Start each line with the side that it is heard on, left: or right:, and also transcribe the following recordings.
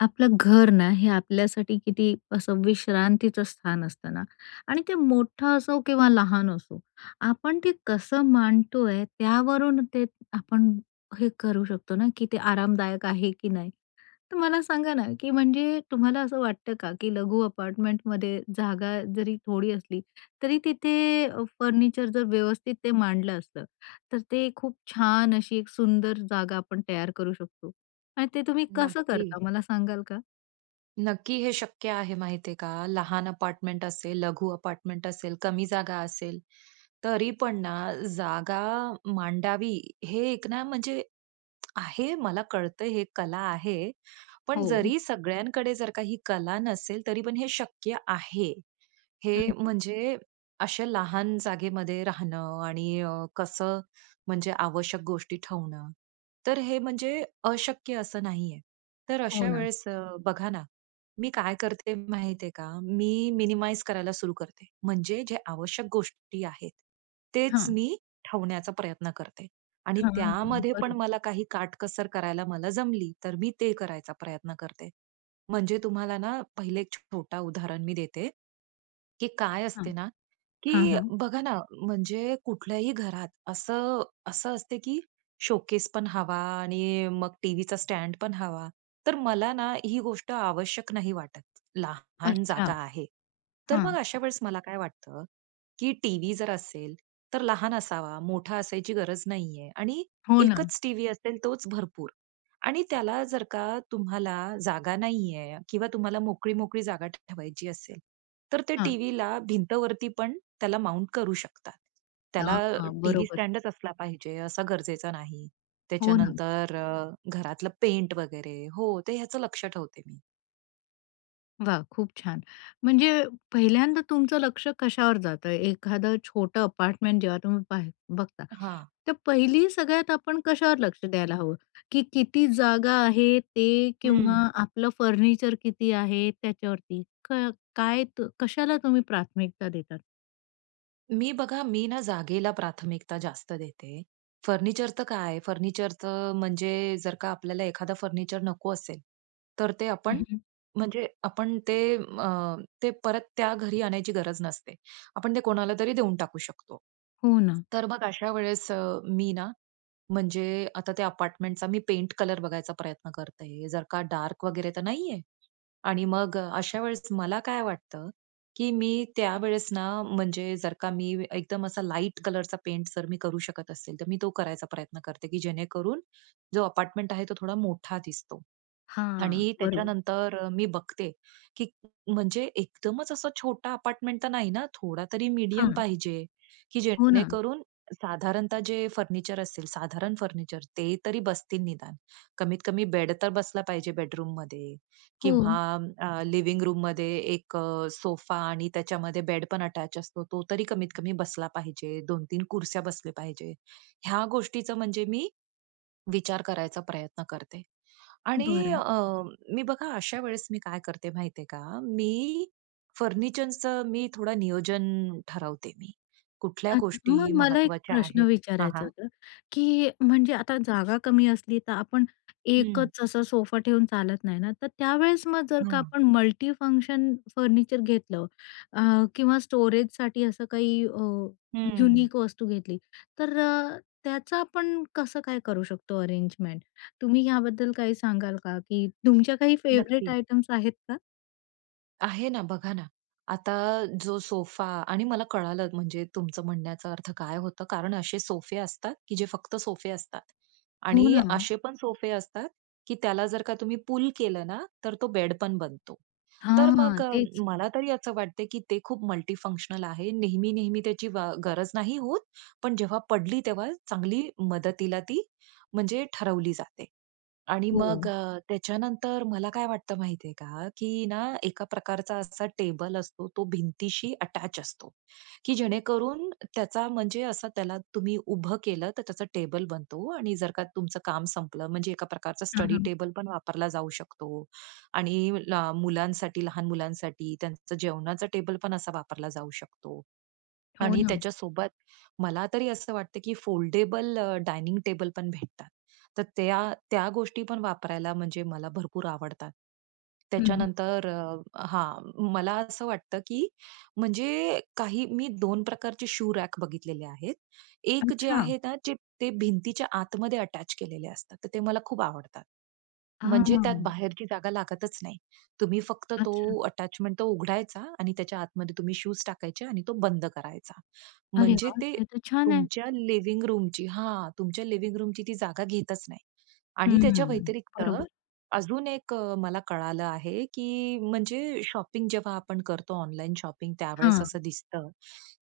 left: आपलं घर ना, हे आपल्यासाठी किती असं विश्रांतीचं स्थान असतं ना आणि ते मोठं असो किंवा लहान असो, आपण ते कसं मांडतोय, त्यावरून ते आपण हे करू शकतो ना, की ते आरामदायक आहे की नाही? तर मला सांगा ना, की म्हणजे तुम्हाला असं वाटतं का की लघु अपार्टमेंटमध्ये जागा जरी थोडी असली, तरी तिथे अ, फर्निचर जर व्यवस्थित ते मांडलं असतं, तर ते खूप छान अशी एक सुंदर जागा आपण तयार करू शकतो. आणि ते तुम्ही कसं
right: नक्की.
left: करता, मला सांगाल का?
right: नक्की हे शक्य आहे. माहित आहे का, लहान अपार्टमेंट असेल, लघु अपार्टमेंट असेल, कमी जागा असेल, तरी पण ना, जागा मांडावी हे एक ना, म्हणजे आहे. मला कळतं, हे कला आहे, पण
left: हो.
right: जरी सगळ्यांकडे जर काही ही कला नसेल, तरी पण हे शक्य आहे.
left: हं,
right: हे
left: हं.
right: म्हणजे अशा लहान जागेमध्ये राहणं आणि अ, कसं? म्हणजे आवश्यक गोष्टी ठेवणं. तर हे म्हणजे अशक्य असं नाही आहे. तर
left: हो
right: अशा
left: ना.
right: वेळेस अ, बघा ना, मी काय करते? माहित आहे का, मी मिनिमाइज करायला सुरु करते. म्हणजे जे आवश्यक गोष्टी आहेत, तेच
left: हां.
right: मी ठेवण्याचा प्रयत्न करते. आणि
left: हां, हां.
right: त्यामध्ये पण
left: बरोबर.
right: मला काही काटकसर करायला मला जमली, तर मी ते करायचा प्रयत्न करते. म्हणजे तुम्हाला ना, पहिले एक छोटा उदाहरण मी देते, की काय
left: हां,
right: असते ना?
left: हां,
right: की
left: हां.
right: बघा ना, म्हणजे कुठल्याही घरात असं, असं असतं की शोकेस पण हवा आणि मग टीव्हीचा स्टँड पण हवा. तर मला ना ही गोष्ट आवश्यक नाही वाटत. लहान
left: अच्छा.
right: जागा आहे, तर मग
left: हां.
right: अशा वेळेस मला काय वाटतं की टीव्ही जर असेल, तर लहान असावा, मोठा असायची गरज नाही आहे. आणि
left: हो ना.
right: एकच टीव्ही असेल, तोच भरपूर. आणि त्याला जर का तुम्हाला जागा नाही आहे किंवा तुम्हाला मोकळी, मोकळी जागा ठेवायची असेल, तर ते
left: हां.
right: टीव्हीला भिंतवरती पण त्याला माउंट करू शकतात. त्याला
left: हां, हां.
right: टीव्ही
left: बरोबर.
right: स्टँडचं असला पाहिजे असा गरजेचा नाही.
left: हो ना.
right: त्याच्यानंतर, अ, घरातलं पेंट वगैरे हो, ते ह्याच लक्ष ठेवते मी.
left: वाह! खूप छान. म्हणजे पहिल्यांदा तुमचं लक्ष कशावर जातं? एखादं छोटं अपार्टमेंट जेव्हा तुम्ही पाह बघता,
right: हां.
left: तर पहिली सगळ्यात आपण कशावर लक्ष द्यायला हवं, की किती जागा आहे ते किंवा
right: हम्म.
left: आपलं फर्निचर किती आहे त्याच्यावरती? क काय, कशाला तुम्ही प्राथमिकता देता?
right: मी बघा, मी ना, जागेला प्राथमिकता जास्त देते. फर्निचर तर काय आहे, फर्निचर तर म्हणजे जर का आपल्याला एखादा फर्निचर नको असेल, तर ते आपण
left: अहं.
right: म्हणजे आपण ते अ, ते परत त्या घरी आणायची गरज नसते. आपण ते कोणाला तरी देऊन टाकू शकतो.
left: हो ना.
right: तर मग अशा वेळेस अ, मी ना, म्हणजे आता त्या अपार्टमेंटचा मी पेंट कलर बघायचा प्रयत्न करते. जर का डार्क वगैरे तर नाही आहे. आणि मग अशा वेळेस मला काय वाटतं, की मी त्यावेळेस ना, म्हणजे जर का मी एकदम असा लाईट कलरचा पेंट करू शकत असेल, तर मी तो करायचा प्रयत्न करते, की जेणेकरून जो अपार्टमेंट आहे, तो थोडा मोठा दिसतो.
left: हां,
right: आणि
left: बरोबर.
right: त्याच्यानंतर मी बघते की, म्हणजे एकदमच असं छोटं अपार्टमेंट तर नाही, ना, थोडा तरी मीडियम
left: हां.
right: पाहिजे, की
left: हो ना.
right: जेणेकरून साधारणतः जे फर्निचर असेल, साधारण फर्निचर ते तरी बसतील, निदान कमीतकमी बेड तर बसला पाहिजे बेडरूममध्ये, किंवा
left: हो.
right: अ, लिविंग रूममध्ये एक सोफा, आणि त्याच्यामध्ये बेडपण अटॅच असतो, तो तरी कमीतकमी बसला पाहिजे. 2-3 खुर्च्या बसल्या पाहिजेत. ह्या गोष्टीचं म्हणजे मी विचार करायचा प्रयत्न करते. आणि
left: बरं.
right: अ, मी बघा, अशा वेळेस मी काय करते, माहिती आहे का, मी फर्निचरचं मी थोडं नियोजन ठरवते मी. कुठल्या
left: अच्छा, मग
right: गोष्टी
left: मला एक
right: महत्त्वाच्या
left: प्रश्न
right: आहेत? हां,
left: विचारायचं
right: हां.
left: होतं, की म्हणजे आता जागा कमी असली, तर आपण
right: हं.
left: एकच असं सोफा ठेवून चालत नाही ना? तर त्यावेळेस, मग जर
right: हो.
left: आपण मल्टीफंक्शन फर्निचर घेतलं अ, किंवा स्टोरेजसाठी असं काही अ,
right: हम्म.
left: युनिक वस्तू घेतली, तर त्याचं आपण कसं करू शकतो अरेंजमेंट? तुम्ही याबद्दल काही सांगाल का? की तुमच्या काही फेवरेट
right: नक्की.
left: आयटम्स आहेत का?
right: आहे ना, बघा ना, आता जो सोफा आणि मला कळालं, म्हणजे तुमचं म्हणण्याचा अर्थ काय होतं. कारण असे सोफे असतात, की जे फक्त सोफे असतात
left: हो
right: आणि
left: ना.
right: असे पण सोफे असतात, की त्याला जर का तुम्ही पूल केलं ना, तर तो बेड पण बनतो. तर
left: हां,
right: मग
left: तेच.
right: मला तरी असं वाटते, की ते खूप मल्टी फंक्शनल आहे. नेहमी-नेहमी त्याची व गरज नाही होत, पण जेव्हा पडली, तेव्हा चांगली मदतीला ती म्हणजे ठरवली जाते. आणि मग
left: हो.
right: अ, त्याच्यानंतर मला काय वाटतं, माहिती आहे का, की ना, एका प्रकारचा असा टेबल असतो, तो भिंतीशी अटॅच असतो, की जेणेकरून त्याचा म्हणजे असं त्याला तुम्ही उभं केलं, तर त्याचा टेबल बनतो आणि जर का तुमचं काम संपलं, म्हणजे एका प्रकारचा
left: हां,
right: स्टडी
left: हां.
right: टेबल पण वापरला जाऊ शकतो आणि ल मुलांसाठी, लहान मुलांसाठी त्यांचं जेवणाचा टेबल पण असा वापरला जाऊ शकतो
left: हो
right: आणि
left: ना.
right: त्याच्यासोबत मला तरी असं वाटतं, की फोल्डेबल अ, डायनिंग टेबल पण भेटतात. तर त्या त्या गोष्टी पण वापरायला म्हणजे मला भरपूर आवडतात.
left: हं, हं.
right: त्याच्यानंतर, अ हां, मला असं वाटतं, की म्हणजे काही मी 2 प्रकारचे शू रॅक बघितलेले आहेत. एक जे
left: अच्छा.
right: आहे ना, जे ते भिंतीच्या आतमध्ये अटॅच केलेले असतात, तर ते मला खूप आवडतात. म्हणजे त्यात
left: हां.
right: बाहेरची जागा लागतच नाही. तुम्ही फक्त तो
left: अच्छा.
right: अटॅचमेंट उघडायचा आणि त्याच्या आतमध्ये तुम्ही शूज टाकायचे आणि तो बंद करायचा.
left: अरे
right: म्हणजे
left: वाह!
right: ते
left: हे तर छान आहे.
right: तुमच्या लिविंग रूमची हां. तुमच्या लिविंग रूमची ती जागा घेतच नाही आणि त्याच्या
left: हं,
right: व्यतिरिक्त
left: बरोबर.
right: अजून एक मला कळालं आहे, की म्हणजे शॉपिंग जेव्हा आपण करतो ऑनलाइन शॉपिंग त्यावेळेस
left: हां.
right: असं दिसतं,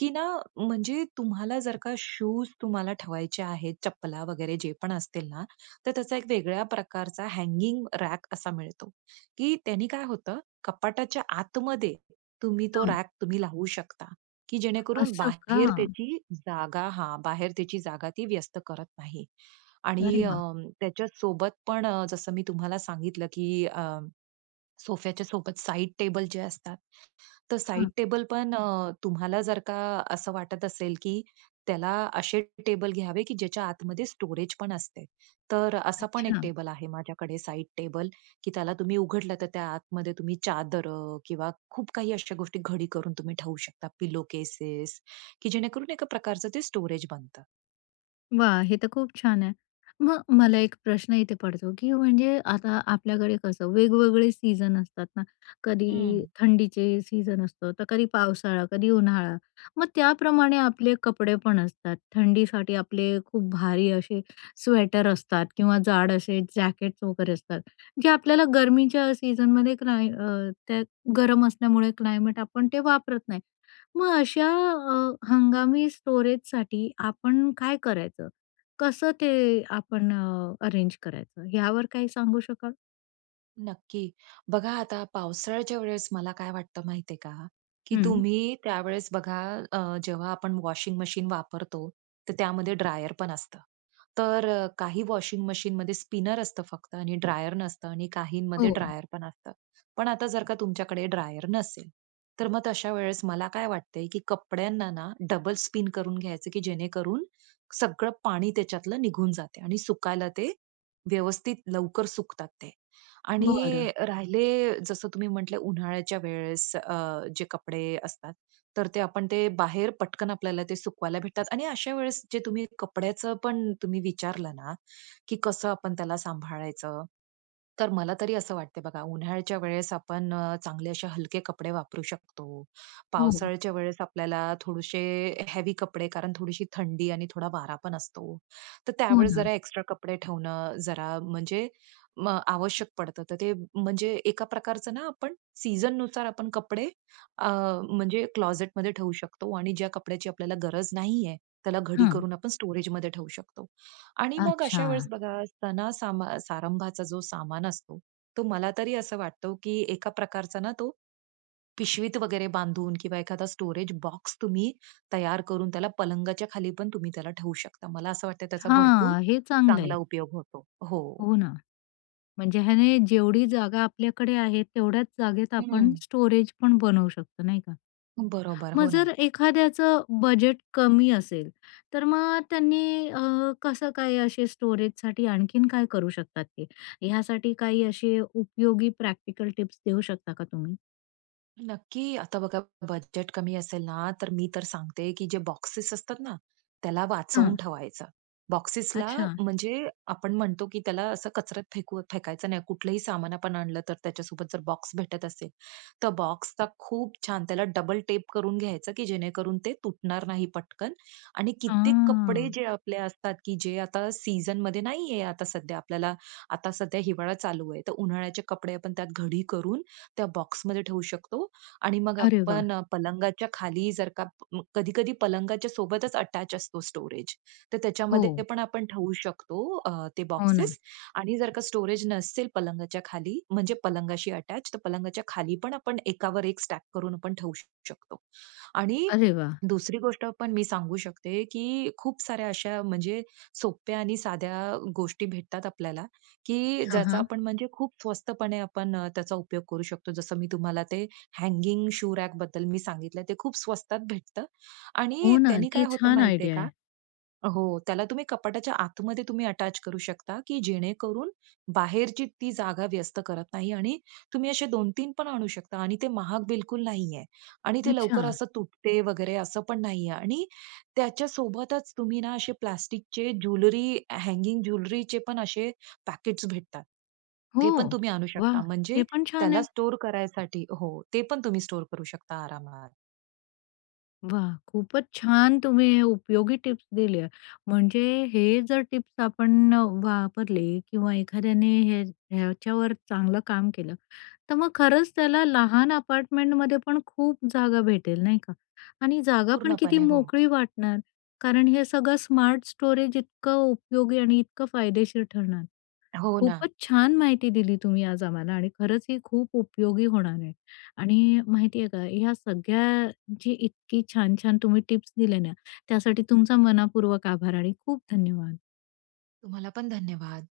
right: की ना, म्हणजे तुम्हाला जर का शूज तुम्हाला ठेवायचे आहेत, चप्पला वगैरे जे पण असतील ना, तर त्याचा एक वेगळ्या प्रकारचा हगिंग रॅक असा मिळतो, की त्यानी काय होतं, कपाटाच्या आतमध्ये तुम्ही तो
left: हां.
right: रॅक तुम्ही लावू शकता, की जेणेकरून
left: असं का?
right: बाहेर त्याची जागा हां, बाहेर त्याची जागा व्यस्त करत नाही
left: अरे
right: आणि अ,
left: वाह!
right: त्याच्यासोबत पण जसं मी तुम्हाला सांगितलं, की अ, सोफ्याच्या सोबत साइड टेबल जे असतात, तर साइड
left: हां.
right: टेबल पण अ, तुम्हाला जर का असं वाटत असेल, की त्याला असे टेबल घ्यावे, की ज्याच्या आतमध्ये स्टोरेज पण असते, तर असा पण एक
left: अच्छा.
right: टेबल आहे माझ्याकडे. साइड टेबल, की त्याला तुम्ही उघडलं, तर त्या आतमध्ये तुम्ही चादर किंवा खूप काही अशा गोष्टी घडी करुन ठेवू शकता, पिलो केसेस, की जेणेकरून एका प्रकारचं ते स्टोरेज बनतं.
left: वाह! हे तर खूप छान आहे. मग मला एक प्रश्न इथे पडतो, की म्हणजे आता आपल्याकडे कसं वेगवेगळे सीजन असतात ना, कधी
right: हम्म.
left: थंडीचे सीजन असतो, तर कधी पावसाळा, कधी उन्हाळा. मग त्याप्रमाणे आपले कपडे पण असतात. थंडीसाठी आपले खूप भारी असे स्वेटर असतात किंवा जाड असे जॅकेट्स वगैरे असतात, जे आपल्याला गर्मीच्या सीजनमध्ये क्लाय अ, त्यात गरम असल्यामुळे क्लायमेट आपण ते वापरत नाही. मग अशा अ, हंगामी स्टोरेजसाठी आपण काय करायचं, कसं ते आपण अरेंज करायचं, यावर काही सांगू शकाल?
right: नक्की. बघा, आता पावसाळ्याच्या वेळेस मला काय वाटतं माहिती आहे का? की
left: हं.
right: तुम्ही त्यावेळेस बघा अ, जेव्हा आपण वॉशिंग मशीन वापरतो, तर त्यामध्ये ड्रायर पण असतं. तर काही वॉशिंग मशीनमध्ये स्पिनर असतं फक्त आणि ड्रायर नसतं आणि काहींमध्ये
left: हो.
right: ड्रायर पण असतं. पण आता जर का तुमच्याकडे ड्रायर नसेल, तर मग तशा वेळेस मला काय वाटतं आहे की कपड्यांना ना डबल स्पिन करून घ्यायचं की जेणेकरून सगळं पाणी त्याच्यातलं निघून जाते आणि सुकायला ते व्यवस्थित लवकर सुकतात ते
left: बरं.
right: आणि राहिले, जसं तुम्ही म्हटले उन्हाळ्याच्या वेळेस अ, जे कपडे असतात, तर ते आपण ते बाहेर पटकन आपल्याला ते सुकवायला भेटतात आणि अशा वेळेस जे तुम्ही कपड्याचं पण तुम्ही विचारलं ना, की कसं आपण त्याला सांभाळायचं? तर मला तरी असं वाटते बघा, उन्हाळ्याच्या वेळेस आपण अ, चांगले असे हलके कपडे वापरू शकतो,
left: हो.
right: पावसाळ्याच्या वेळेस आपल्याला थोडेसे हेवी कपडे, कारण थोडीशी थंडी आणि थोडा वारा पण असतो, तर
left: हो
right: त्यावेळेस
left: ना.
right: जरा एक्स्ट्रा कपडे ठेवणं, जरा, म्हणजे म आवश्यक पडतं. तर ते, म्हणजे एका प्रकारचं ना आपण सीझननुसार आपण कपडे अ, म्हणजे क्लॉझेटमध्ये ठेवू शकतो आणि ज्या कपड्याची आपल्याला गरज नाही आहे, त्याला घडी
left: हं.
right: करून आपण स्टोरेजमध्ये ठेवू शकतो आणि मग अशा वेळेस
left: अच्छा.
right: बघा सणा-सारंभा अ, सारंभाचा जो सामान असतो, तो मला तरी असं वाटतो, की एका प्रकारचा ना, तो पिशवीत वगैरे बांधून किंवा एखादा स्टोरेज बॉक्स तुम्ही तयार करून त्याला पलंगाच्या खाली पण तुम्ही त्याला ठेवू शकता. मला असं वाटतं आहे, त्याचा भरपूर
left: हां, हे चांगलं आहे.
right: चांगला उपयोग होतो. हो.
left: हो ना, म्हणजे ह्याने जेवढी जागा आपल्याकडे आहे, तेवढ्याच जागेत
right: हं
left: आपण
right: हं.
left: स्टोरेज पण बनवू शकतो, नाही का?
right: बरोबर.
left: मग
right: हो
left: जर
right: ना.
left: एखाद्याचं बजेट कमी असेल, तर मग त्यांनी अ, कसं काय असे स्टोरेजसाठी आणखीन काय करू शकतात ते. यासाठी काही असे उपयोगी प्रॅक्टिकल टिप्स देऊ शकता का तुम्ही?
right: नक्की, आता बघा, बजेट कमी असेल ना तर मी तर सांगते, की जे बॉक्सेस असतात ना? त्याला वाचवून
left: हं.
right: ठेवायचं. बॉक्सेसला
left: अच्छा.
right: म्हणजे आपण म्हणतो, की त्याला असं कचऱ्यात फेका फेकायचं नाही. कुठलंही सामान आपण आणलं तर त्याच्यासोबत जर बॉक्स भेटत असेल तर बॉक्सचा खूप छान त्याला डबल टेप करून घ्यायचं, की जेणेकरून ते तुटणार नाही पटकन. आणि
left: अ.
right: कित्येक कपडे जे आपले असतात, की जे आता सीझनमध्ये नाहीये, आता सध्या आपल्याला आता सध्या हिवाळा चालू आहे तर उन्हाळ्याचे कपडे आपण त्यात घडी करून त्या बॉक्समध्ये ठेवू शकतो. आणि मग
left: अरे वाह!
right: आपण पलंगाच्या खाली जर का कधी-कधी पलंगाच्या सोबतच अटॅच असतो स्टोरेज तर त्याच्यामध्ये
left: हो.
right: पण आपण ठेवू शकतो अ, ते
left: हो ना.
right: बॉक्सेस. आणि जर का स्टोरेज नसेल पलंगाच्या खाली म्हणजे पलंगाशी अटॅच तर पलंगाच्या खालीपण आपण एकावर एक स्टॅक करून आपण ठेवू शकतो. आणि
left: अरे वा!
right: दुसरी गोष्टं पण मी सांगू शकते की खूप साऱ्या अशा म्हणजे सोप्या आणि साध्या गोष्टी भेटतात आपल्याला, की
left: हां,
right: ज्याचा
left: हां.
right: आपण म्हणजे खूप स्वस्तपणे आपण त्याचा उपयोग करू शकतो. जसं मी तुम्हाला ते हँगिंग शू रॅकबद्दल सांगितलं ते खूप स्वस्तात भेटतं आणि
left: हो ना,
right: त्यांनी
left: ती
right: काय होतं
left: छान
right: माहिती आहे
left: आयडिया
right: का?
left: आहे.
right: हो, त्याला तुम्ही कपाटाच्या आतमध्ये तुम्ही अटॅच करू शकता की जेणेकरून बाहेरची ती जागा व्यस्त करत नाही आणि तुम्ही असे 2-3 पण आणू शकता आणि ते महाग बिलकुल नाहीये आणि ते लवकर
left: अच्छा.
right: असं तुटत वगैरे असं पण नाहीये. आणि त्याच्यासोबतच तुम्ही ना असे प्लास्टिकचे ज्वेलरी हॅंगिंग, ज्वेलरीचेपण असे पॅकेट्स भेटतात
left: हो
right: ते पण तुम्ही आणू
left: वाह!
right: शकता म्हणजे
left: ते पण छान
right: त्याला
left: आहे.
right: स्टोअर करायसाठी हो. ते पण तुम्ही स्टोअर करू शकता आरामात.
left: वाह! खूपच छान तुम्ही उपयोगी टिप्स दिल्या. म्हणजे हे जर टिप्स आपण अ, वापरल्या किंवा एखाद्याने हे ह्याच्यावर चांगलं काम केलं, तर मग खरंच त्याला लहान अपार्टमेंटमध्ये पण खूप जागा भेटेल, नाही का? आणि जागापण किती
right: पूर्णपणे हो.
left: मोकळी वाटणार, कारण हे सगळं स्मार्ट स्टोरेज इतकं उपयोगी आणि इतकं फायदेशीर ठरणार.
right: हो ना.
left: खूपच छान माहिती दिली तुम्ही आज आम्हाला आणि खरंच ही खूप उपयोगी होणार आहे. आणि माहिती आहे का, या सगळ्याची इतकी छान-छान तुम्ही टिप्स दिल्या ना, त्यासाठी तुमचे मनःपूर्वक आभार आणि खूप धन्यवाद!
right: तुम्हालापण धन्यवाद!